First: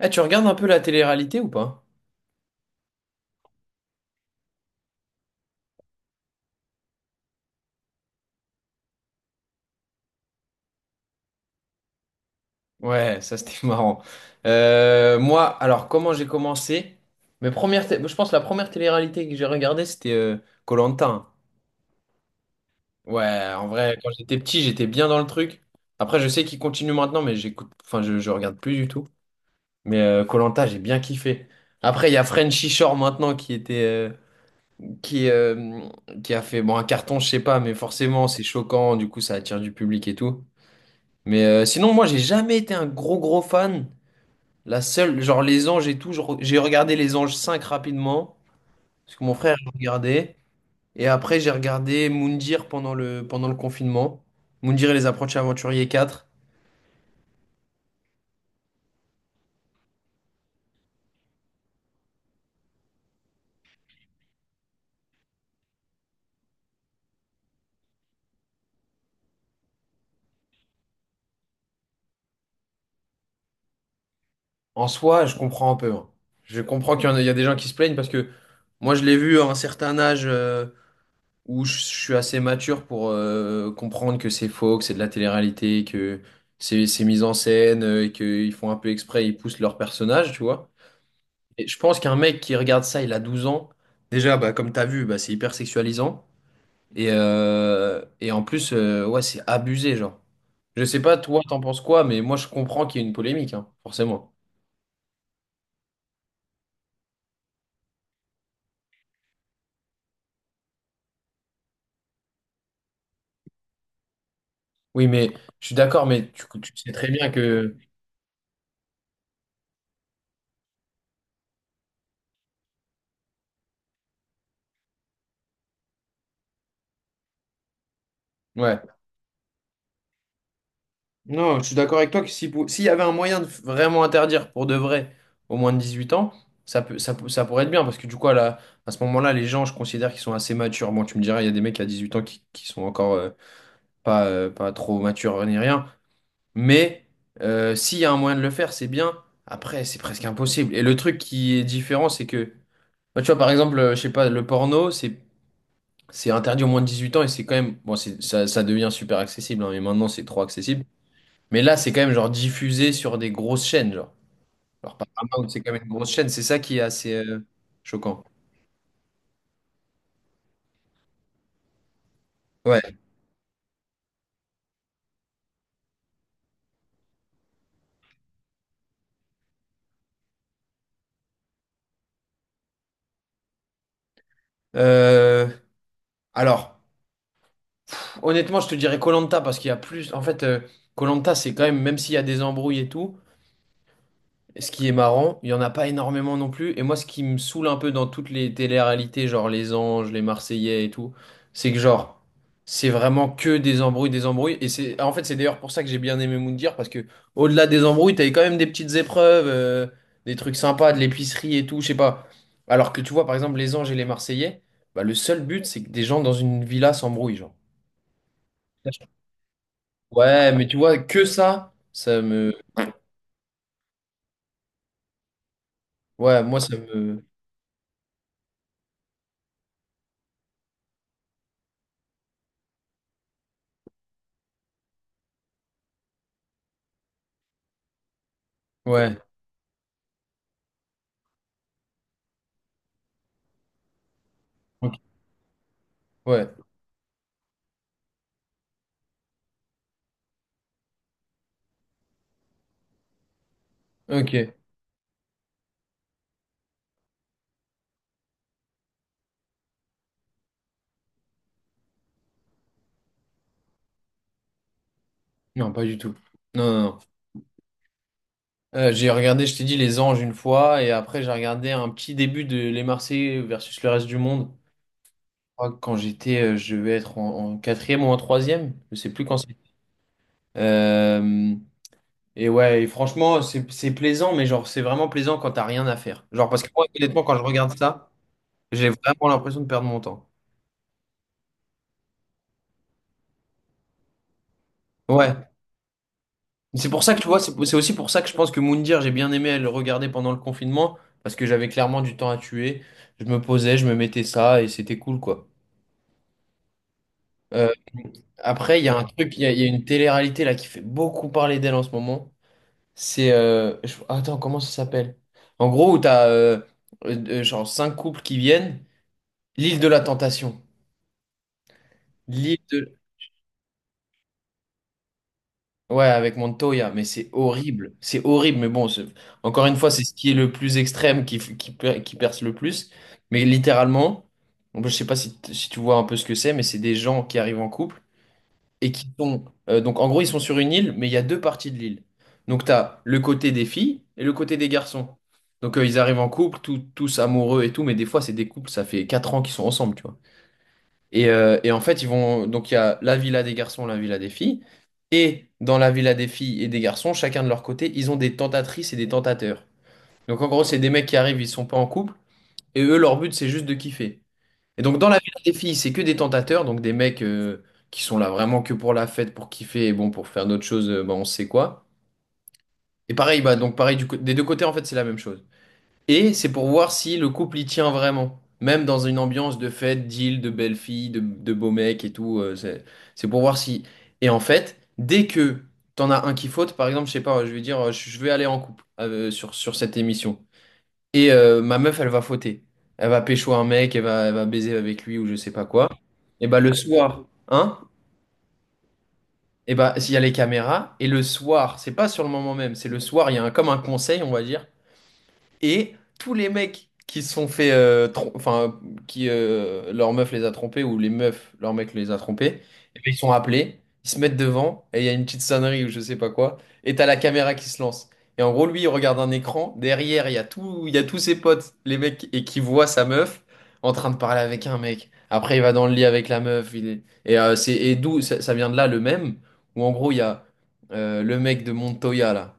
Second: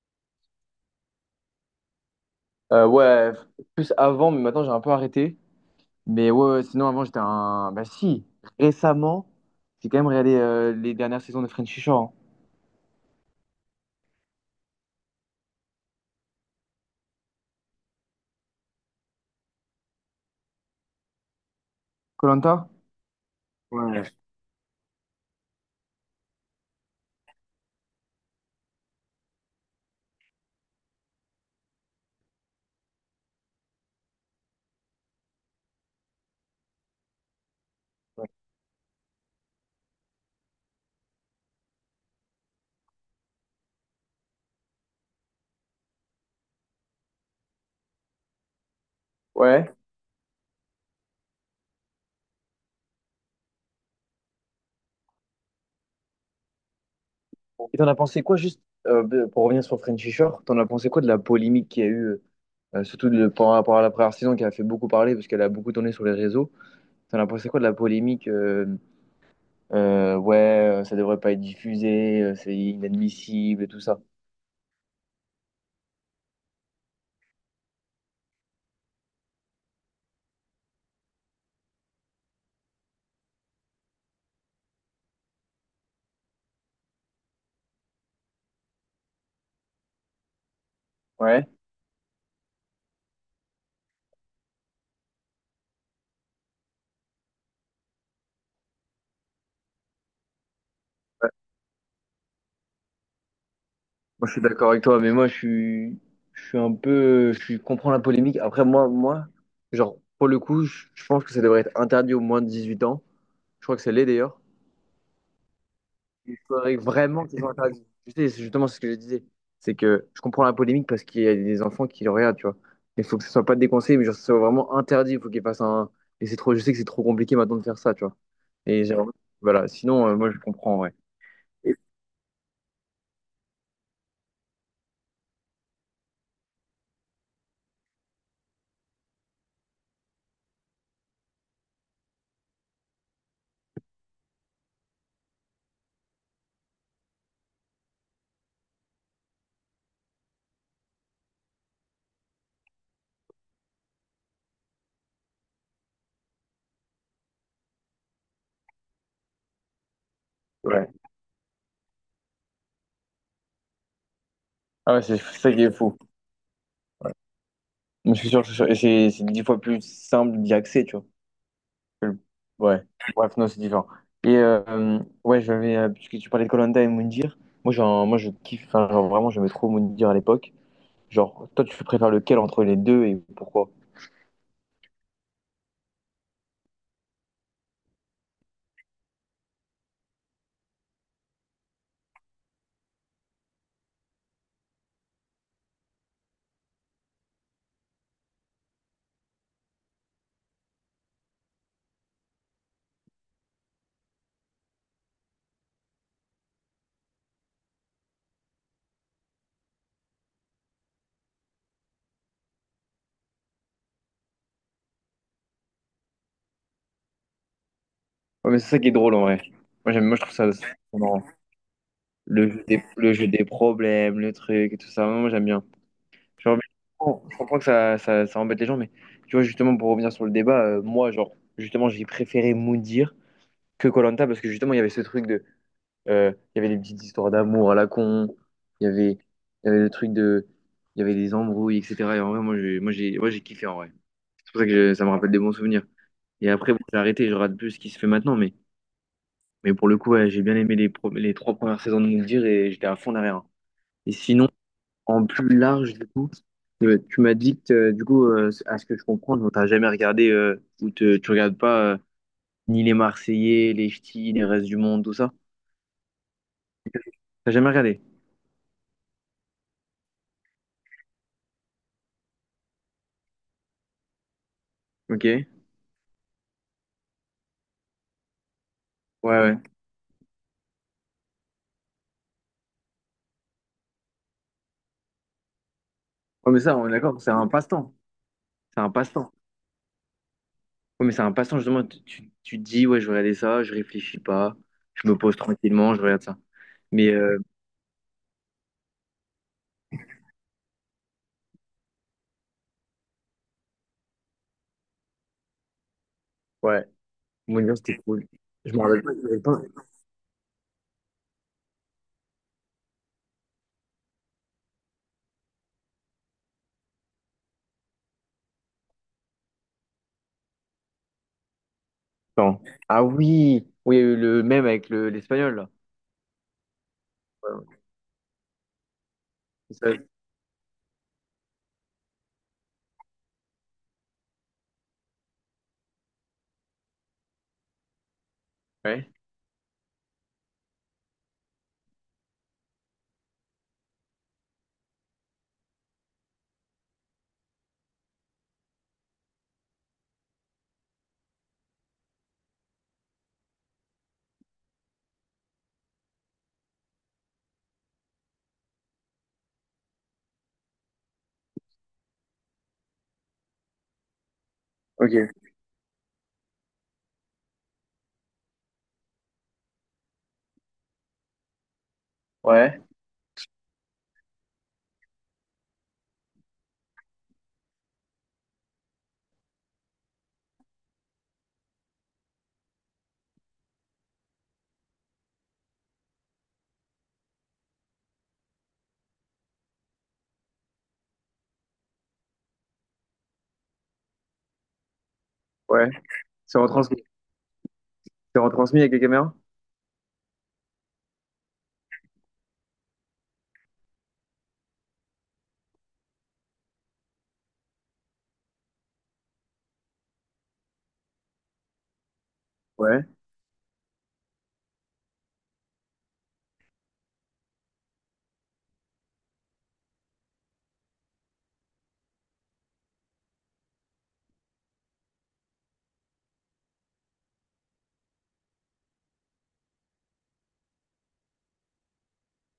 Eh, tu regardes un peu la télé-réalité ou pas? Ouais, plus avant, mais maintenant j'ai un peu arrêté. Mais ouais, ouais, sinon avant j'étais un. Bah si, récemment, j'ai quand même regardé les dernières saisons de Frenchy Shore. Ouais, ça c'était marrant. Moi, alors comment j'ai commencé? Mes premières, je pense que la première télé-réalité que j'ai regardée c'était Koh-Lanta, hein. Koh Ouais, en vrai, quand j'étais petit, j'étais bien dans le truc. Après, je sais qu'il continue maintenant, mais j'écoute, enfin, je regarde plus du tout. Mais koh j'ai bien kiffé. Après, il y a Frenchy Shore maintenant qui, euh, qui a fait bon un carton, je sais pas, mais forcément c'est choquant, du coup ça attire du public et tout. Mais sinon, moi, j'ai jamais été un gros gros fan. La seule, genre les Anges et tout, j'ai regardé les Anges 5 rapidement, parce que mon frère il Ouais. regardait. Et après, j'ai regardé Moundir pendant le confinement. Moundir et les approches aventuriers 4. Et t'en as pensé quoi, juste pour revenir sur Frenchy Shore, t'en as pensé quoi de la polémique qu'il y a eu, surtout de, par rapport à la première saison qui a fait beaucoup parler parce qu'elle a beaucoup tourné sur les réseaux. T'en as pensé quoi de la polémique, ouais, ça devrait pas être diffusé, c'est inadmissible et tout ça. En soi, je comprends un peu, hein. Je comprends qu'il y a des gens qui se plaignent parce que moi, je l'ai vu à un certain âge où je suis assez mature pour comprendre que c'est faux, que c'est de la télé-réalité, que c'est mis en scène et qu'ils font un peu exprès, ils poussent leur personnage, tu vois. Ouais. Et je pense qu'un mec qui regarde ça, il a 12 ans. Déjà, bah, comme t'as vu, bah, c'est hyper sexualisant. Et en plus, ouais, c'est abusé, genre. Je sais pas, toi, t'en penses quoi, mais moi, je comprends qu'il y ait une polémique, hein, Moi, forcément. je suis d'accord avec toi, mais moi, je suis un peu, comprends la polémique. Après, moi, genre, pour le coup, je pense que ça devrait être interdit aux moins de 18 ans. Je crois que ça l'est d'ailleurs. Oui, mais je suis d'accord, mais Il tu faudrait sais très vraiment bien que ce soit que... interdit. Tu sais, c'est justement, c'est ce que je disais. C'est que je comprends la polémique parce qu'il y a des enfants qui le regardent, tu vois. Il faut que ce soit pas déconseillé, mais genre, que ce soit vraiment interdit. Il faut qu'il fasse un. Et c'est trop, je sais que c'est trop compliqué maintenant de faire ça, tu vois. Ouais. Et j'ai- voilà, sinon, moi, je comprends, ouais. Non, je suis d'accord avec toi que si, s'il y avait un moyen de vraiment interdire pour de vrai au moins de 18 ans, ça pourrait être bien, parce que du coup, à ce moment-là, les gens, je considère qu'ils sont assez matures. Bon, tu me diras, il y a des mecs à 18 ans qui sont encore, pas trop mature ni rien. Mais s'il y a un moyen de le faire, c'est bien. Après, c'est presque impossible. Et le truc qui est différent, c'est que, bah, tu vois, par exemple, je sais pas, le porno, c'est interdit au moins de 18 ans et c'est quand même, bon, ça devient super accessible, hein, mais maintenant c'est trop accessible. Ouais. Mais là, c'est quand même genre diffusé sur des grosses chaînes, genre. Ah Alors, ouais, c'est Paramount, ça c'est qui est quand même une fou. grosse chaîne, c'est ça qui est assez Je choquant. suis sûr, c'est 10 fois plus simple d'y accéder, tu vois. que le- Ouais, Ouais. bref, non, c'est différent. Et ouais, j'avais, puisque tu parlais de koh et Moundir, moi, genre, moi je kiffe, enfin, genre, vraiment, j'aimais trop Moundir à l'époque. Genre, toi, tu préfères lequel entre les deux et pourquoi? Euh, alors, honnêtement, je te dirais koh parce qu'il y a plus. En fait, koh c'est quand même, même s'il y a des embrouilles et tout. Ce qui est marrant, il n'y en a pas énormément non plus. Et moi, ce qui me saoule un peu dans toutes les télé-réalités, genre Les Anges, Les Marseillais et tout, c'est que genre, c'est vraiment que des embrouilles, des embrouilles. Et en fait, c'est d'ailleurs pour ça que j'ai bien aimé Moundir, parce que au-delà des embrouilles, t'avais quand même des petites épreuves, des trucs sympas, de l'épicerie et tout, je sais pas. Alors que tu vois, par exemple, Les Anges et Les Marseillais, bah, le seul but, c'est que des gens dans une villa s'embrouillent, genre. Ouais, mais c'est ça qui est drôle en vrai. Moi, j'aime, moi, je trouve ça Ouais, mais tu vois, c'est marrant. que ça Le me... jeu des, le jeu des problèmes, le truc et tout ça, moi, j'aime bien. Ouais, Genre, moi, mais ça je me... comprends je comprends que ça embête les gens, mais tu vois, justement, pour revenir sur le débat, moi, genre, justement, j'ai préféré Moundir que koh parce que justement, il y avait ce truc de. Il y avait des petites histoires d'amour à la con, il y avait, Ouais, il y avait le truc de. Il y avait des embrouilles, etc. Et en vrai, moi, j'ai kiffé en vrai. C'est pour ça que ok, ça me rappelle des bons souvenirs. ouais, Et après, bon, j'ai arrêté, je rate plus ce qui se fait maintenant, mais pour le coup, ouais, j'ai bien aimé les trois premières saisons de Mouldir et j'étais à fond derrière, hein. Et sinon, ok. en plus large, du coup, tu m'as dit que, du coup, à ce que je comprends, tu n'as jamais regardé tu regardes pas ni les Marseillais, les Ch'tis, les restes du monde, tout ça. Non, pas du tout. Non, non, non. T'as jamais regardé? J'ai regardé, je t'ai dit, Les Anges une fois, et après j'ai regardé un petit début de Les Marseillais versus le reste du monde. Ok. Ouais, Je crois que quand j'étais, je devais être en quatrième ou en troisième, je sais plus quand c'était. ouais. Euh, ouais, et franchement, c'est plaisant, mais genre c'est vraiment plaisant quand t'as rien à faire. Genre Ouais, mais parce que ça, moi, on est d'accord, honnêtement, c'est quand je un regarde passe-temps. ça, C'est j'ai un vraiment passe-temps. l'impression de perdre mon temps. Ouais, mais c'est un passe-temps, justement. Tu te dis, ouais, je vais regarder ça, je réfléchis pas, je me Ouais. pose tranquillement, je regarde ça. C'est pour Mais ça que tu vois, c'est aussi pour ça que je pense que Moundir, j'ai bien aimé le regarder pendant le confinement, parce que j'avais clairement du temps à tuer. Je me posais, je me mettais ça, et c'était cool, quoi. ouais, mon Euh, Dieu, c'était cool. Je Après, me il y a rappelle un pas. Je truc, il y a, me il y a rappelle pas. une télé-réalité là qui fait beaucoup parler d'elle en ce moment. Attends, comment ça s'appelle? En gros, où t'as genre cinq couples qui viennent, l'île de la tentation. Attends. L'île de. Ah oui, oui, il y a eu le même avec l'espagnol, là. Ouais, avec Montoya, mais c'est Ouais, ouais. horrible. C'est horrible, mais bon, encore une C'est fois, ça. c'est ce qui est le plus extrême qui perce le plus. Mais littéralement, bon, je sais pas si, si tu vois un peu ce que c'est, mais c'est des gens qui arrivent en couple et qui Ouais. sont. Donc, en gros, ils sont sur une île, mais il y a deux parties de l'île. Donc, tu as le côté des filles et le côté des garçons. Donc, ils arrivent en couple, tous amoureux et tout, mais des fois, c'est des couples, ça fait 4 ans qu'ils sont ensemble, tu vois. Et en fait, ils vont. Donc, il y a la villa des garçons, la villa des filles. Et dans la villa des filles et des garçons, chacun de leur côté, ils ont des tentatrices et des tentateurs. Donc, en gros, c'est des mecs qui arrivent, ils sont pas en couple. Et eux, leur but, c'est juste de kiffer. Et donc, dans la Ok. villa des filles, c'est que des tentateurs. Donc, des mecs qui sont là vraiment que pour la fête, pour kiffer. Et bon, pour faire d'autres choses, bah, on sait quoi. Ouais. Et pareil, bah, donc, pareil, des deux côtés, en fait, c'est la même chose. Et c'est pour voir si le couple y tient vraiment. Même dans une ambiance de fête, d'île, de belles filles, de beaux mecs et tout. C'est pour voir si. Et en fait, dès que t'en as un qui faute, par exemple, je sais pas, je vais dire, je vais aller en couple sur cette émission. Et ma meuf, elle va fauter. Elle va pécho un mec, elle va baiser avec lui ou je sais pas Ouais. quoi. Et C'est bah le retransmis. soir, hein? C'est retransmis avec les caméras? Et bah s'il y a les caméras, et le soir, c'est pas sur le moment même, c'est le soir, il y a comme un conseil, on va dire. Et tous les mecs qui se sont fait, enfin, qui leur meuf les a trompés ou les meufs, leur mec les a trompés, et Ouais. puis ils sont appelés, ils se mettent devant et il y a une petite sonnerie ou je sais pas quoi, et t'as la caméra qui se lance. Et en gros, lui, il regarde un écran, derrière, il y a tout, il y a tous ses potes, les mecs, et qui voit sa meuf en train de parler avec un mec. Après, il va dans le lit avec la meuf. Et d'où ça, ça vient de là, le même, où en gros, il y a le mec de Montoya, là.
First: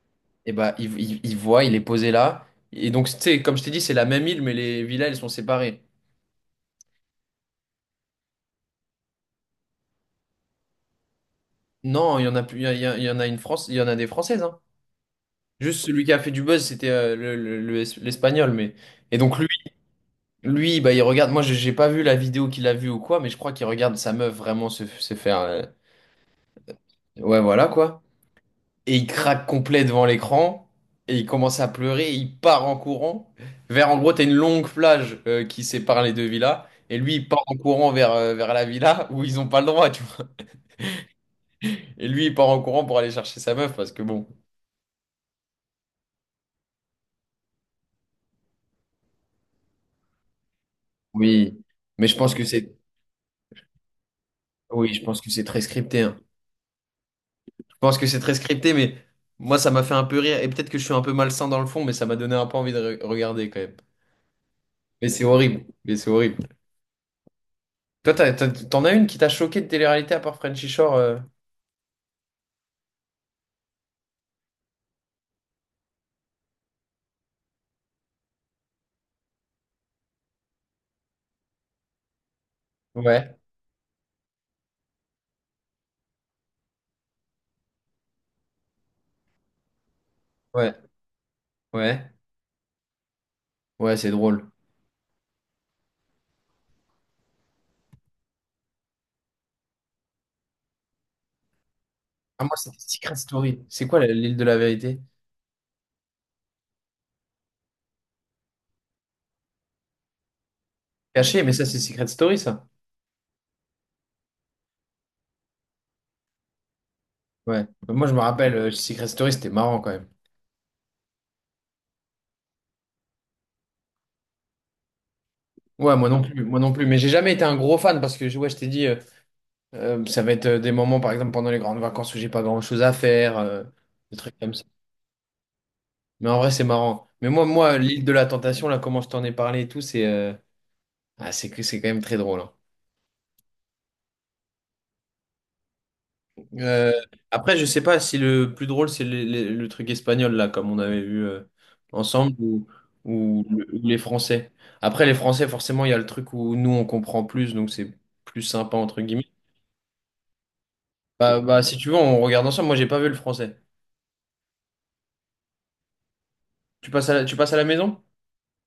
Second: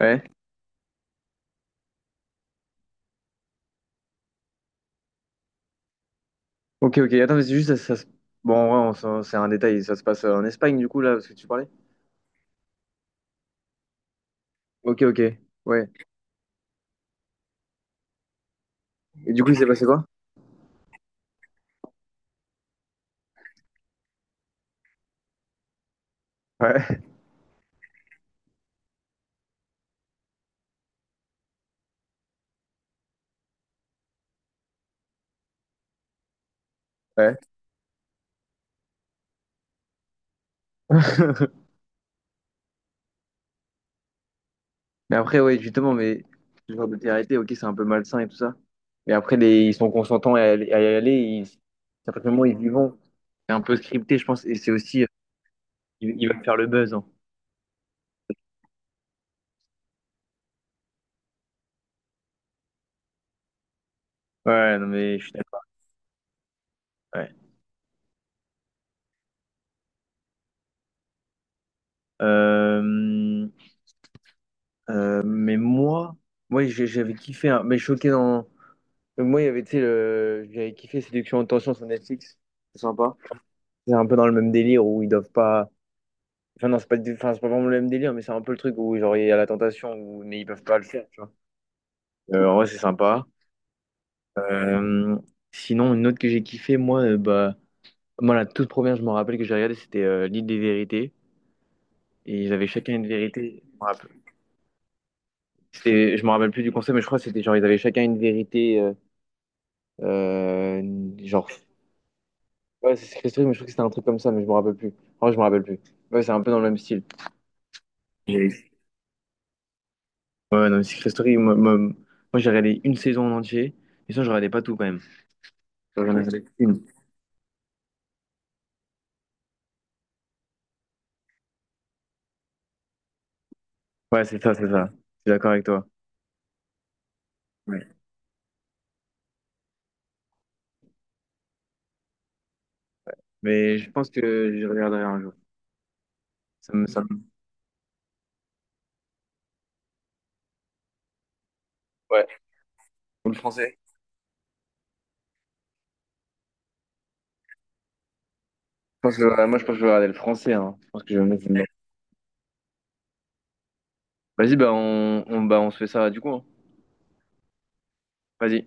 Ouais. Et bah, il voit, il est posé là. Et donc, tu sais, comme je t'ai dit, c'est la même île, mais les villas, elles sont séparées. Ok, ok. Attends, mais c'est juste, bon, ouais, c'est un détail. Ça se passe en Espagne, du coup, là, parce que tu parlais. Non, il y en a plus, il y en a une France, il y en a des Françaises, hein. Ok, ok. Juste Ouais. celui qui a fait du buzz, c'était l'Espagnol, mais. Et Et donc, du lui, coup, il s'est passé quoi? lui, bah, il regarde. Moi, j'ai pas vu la vidéo qu'il a vue ou quoi, mais je crois qu'il regarde sa meuf vraiment se faire. Ouais, Ouais, voilà, quoi. Et il craque complet devant l'écran. Et il commence à pleurer. Il part en courant. Vers, en gros, t'as une longue plage qui sépare les deux villas. Et lui, il ouais. part en courant vers la villa où ils ont pas le droit, tu vois. Et lui, il part en courant pour aller chercher sa meuf parce que bon. Mais après, ouais, justement, mais ce genre de télé-réalité, ok, c'est un peu malsain et tout ça. Mais après, ils sont consentants à y aller. Oui. Mais À je partir pense du moment que où ils y c'est. vont, c'est un peu scripté, je pense. Et c'est Oui, je aussi, pense que c'est très scripté, ils, hein. ils veulent faire le buzz, hein. Je pense que c'est très scripté, mais moi, ça m'a fait un peu rire. Et peut-être que je suis un peu malsain dans le fond, mais ça m'a donné un peu envie de regarder quand même. Ouais, non, Mais mais c'est je suis d'accord. horrible. Mais c'est horrible. Ouais. Toi, t'en as une qui t'a choqué de télé-réalité à part Frenchy Shore? Euh, mais moi, j'avais kiffé, hein, mais choqué dans. Moi, il y avait, tu sais, j'avais kiffé Séduction en tension sur Netflix. C'est sympa. Ouais. C'est un peu dans le même délire où ils doivent pas. Enfin, non, c'est pas, enfin, c'est pas vraiment le même délire, mais c'est un peu le truc où genre, il y a la tentation, mais ils peuvent Ouais, pas le faire, tu vois. ouais, En vrai, c'est sympa. ouais, c'est drôle. Euh, Sinon, une autre que j'ai kiffé, moi, bah, moi, la toute première, je me rappelle que j'ai regardé, c'était l'île des vérités. Ah, Et ils moi, avaient c'était chacun une Secret vérité. Story. Je me C'est quoi rappelle, l'île de la vérité? Je me rappelle plus du concept, mais je crois que c'était genre, ils avaient chacun une vérité. Euh, Cachée, genre, mais ça, c'est Secret Story, ça. ouais, c'est Secret Story, mais je crois que c'était un truc comme ça, mais je me rappelle plus. En vrai, je me rappelle plus. Ouais, c'est un peu dans le même style. Ouais. Bah, moi, je me rappelle, J'ai- Secret Story, c'était marrant quand même. Ouais, non, mais Secret Story, moi, j'ai regardé une saison en entier, et ça, je regardais pas tout quand même. Ouais, Genre, moi j'en ai non regardé plus, moi non qu'une. plus. Mais j'ai jamais été un gros fan parce que, ouais, je t'ai dit, ça va être des moments, par exemple, pendant les grandes vacances où j'ai pas grand-chose à faire, des Ouais, trucs c'est comme ça, ça. c'est ça. Je suis d'accord avec toi. Mais en vrai, c'est marrant. Mais moi, Ouais. l'île de la tentation, là, comment je t'en ai parlé et tout, c'est que c'est quand même très drôle, hein. Mais je pense que je regarderai un jour. Ça me, Euh, ça me- Après, je sais pas si le plus drôle, c'est le truc espagnol, là, comme on avait vu Ouais. ensemble, ou, Ou le ou le- français. ou les Français. Après, les Français, forcément, il y a le truc où nous, on comprend plus, donc c'est plus sympa, entre Je pense que, guillemets. ouais, moi, je pense que je vais regarder le français. Hein. Je pense que je vais me Bah, mettre bah, dedans. si tu veux, on regarde ensemble. Moi, j'ai pas vu le français. Vas-y, bah, on, bah, on se fait ça du coup, hein. Tu passes à la maison? Vas-y.